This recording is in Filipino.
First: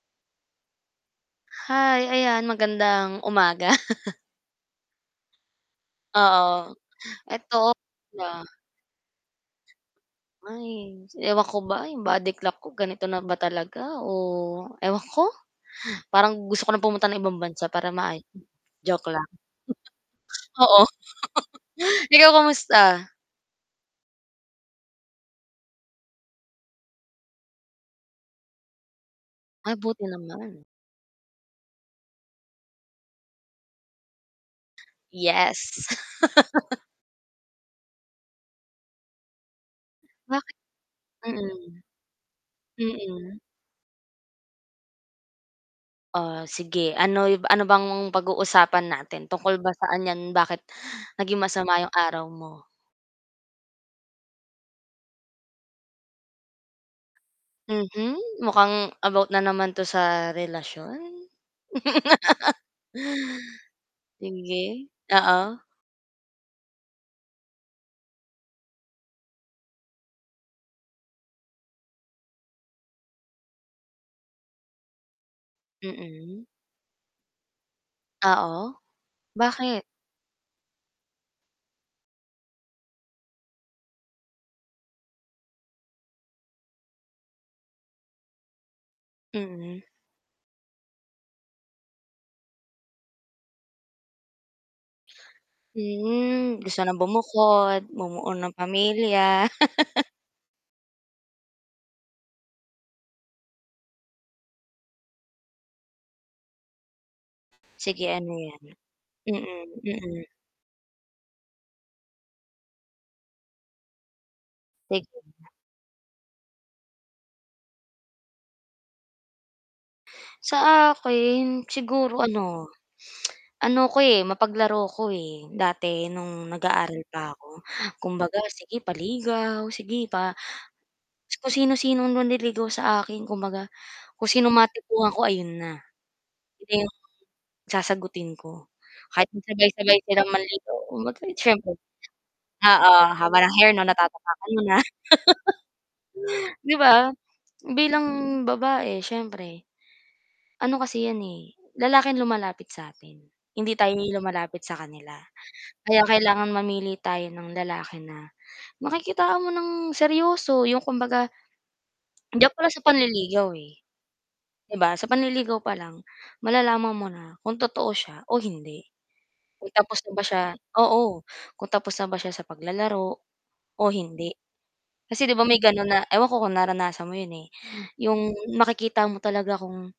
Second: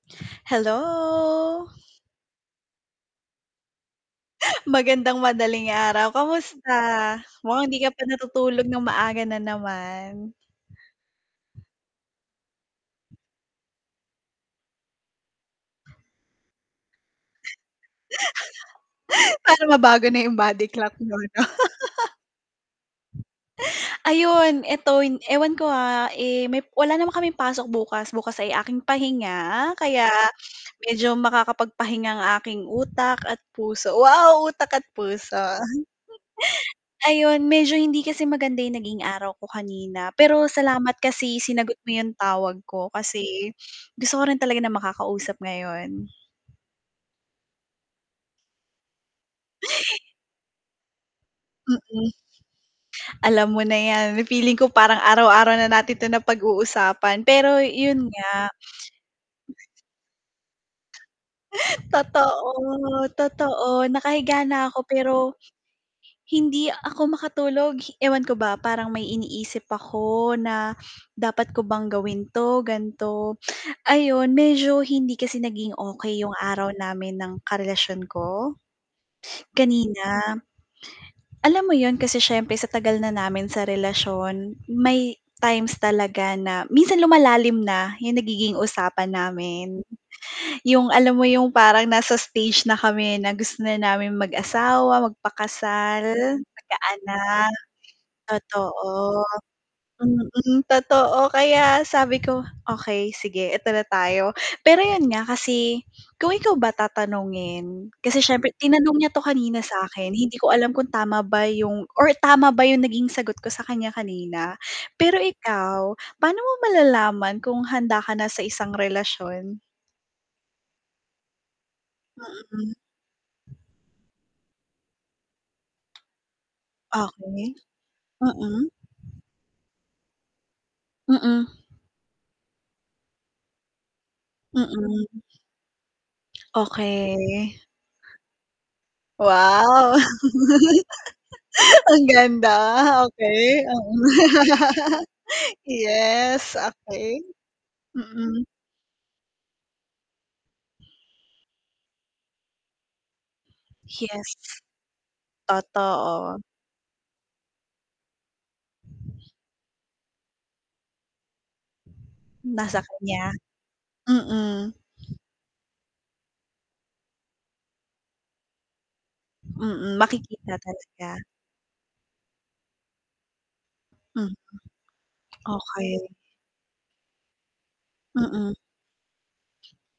Hello. Hi, ayan magandang umaga. Magandang madaling araw, kamusta Oo eto mukhang hindi ka pa [unintelligible] na. natutulog ng maaga na naman. Ay ewan ko ba 'yong body clock ko ganito na ba talaga, oh, ewan ko, parang gusto ko na pumunta ng ibang bansa para maayos joke lang. Para mabago na yung body Oo. clock mo ano. ikaw kumusta? Ayun eto in ewan ko, ha, eh, may wala naman kaming pasok bukas, bukas ay aking Ah, pahinga buti kaya naman. medyo makakapagpahinga ang aking utak at puso, wow utak at puso. Yes. Ayun medyo hindi kasi maganda yung naging araw ko kanina pero Bakit salamat mm, kasi sinagot mo yung tawag ko mm. kasi gusto ko rin talaga na makakausap ngayon. Oh, sige ano yu ano bang pag-uusapan natin tungkol ba saan 'yan bakit naging masama yung Mm. araw mo? Alam mo na yan, feeling ko parang araw-araw na natin to napag-uusapan pero yun Mhm, nga. mukhang about na naman to sa relasyon. Totoo, totoo nakahiga Sige na ako pero oo. hindi ako makatulog, ewan ko ba parang may iniisip ako na dapat ko bang gawin 'to, gan'to, ayon medyo hindi kasi naging okey yung Mm. araw namin ng karelasyon ko Oo, bakit? kanina. Alam mo yun kasi siyempre sa tagal na namin sa relasyon, may times talaga na minsan lumalalim na 'yong nagiging usapan namin, Mm. yung alam mo yung parang nasa stage na kami na gusto na namin mag-asawa, magpakasal, Hmm, gusto ng magkaanak bumukod, bumuo ng totoo. pamilya. Mm, totoo, kaya sabi ko, "Okey sige, eto na tayo," pero yun nga, kasi kung ikaw ba tatanungin, Sige kasi ano siyempre yan, tinanong niya to mm, kanina sa akin, mm. hindi ko alam kung tama ba yung or tama ba yung naging sagot ko sa kanya kanina, Sige. pero ikaw paano mo malalaman kung handa ka na sa isang relasyon? Sa akin siguro Mm. ano ano ko, eh, mapaglaro ako, eh, dati nung nag-aaral pa ako Okey, kumbaga mm. sige paligaw sige pa Kung Mm. sino-sinong manliligaw sa akin kung baga, kung sinong Mm. matipuhan ko ayun na, hindi yung Okey. sasagutin ko, kahit Wow magsabay-sabay silang manligaw, mabait, siyempre. ang ganda Oo haba ng okey. hair 'no, natatapakan mo na Yes Di ba, okey, bilang mm. babae siyempre. Ano kasi 'yan, eh, lalaki ang lumalapit sa atin, hindi tayo yung Yes. lumalapit sa kanila, kaya Totoo. kailangan mamili tayo ng lalaki na makikitaan mo ng seryoso, yung kumbaga Andiyan palang Nasa sa kanya, panliligaw, eh. 'Di mm. ba sa panliligaw pa lang, malalaman mo na kung totoo siya o hindi, kung Mm, tapos na ba siya makikita talaga. oo, kung tapos na ba siya sa paglalaro, o hindi, Mm. kasi 'di ba may gano'n na Okey. ewan ko kung naranasan mo 'yon, eh, 'yong Mm. makikita mo talaga kung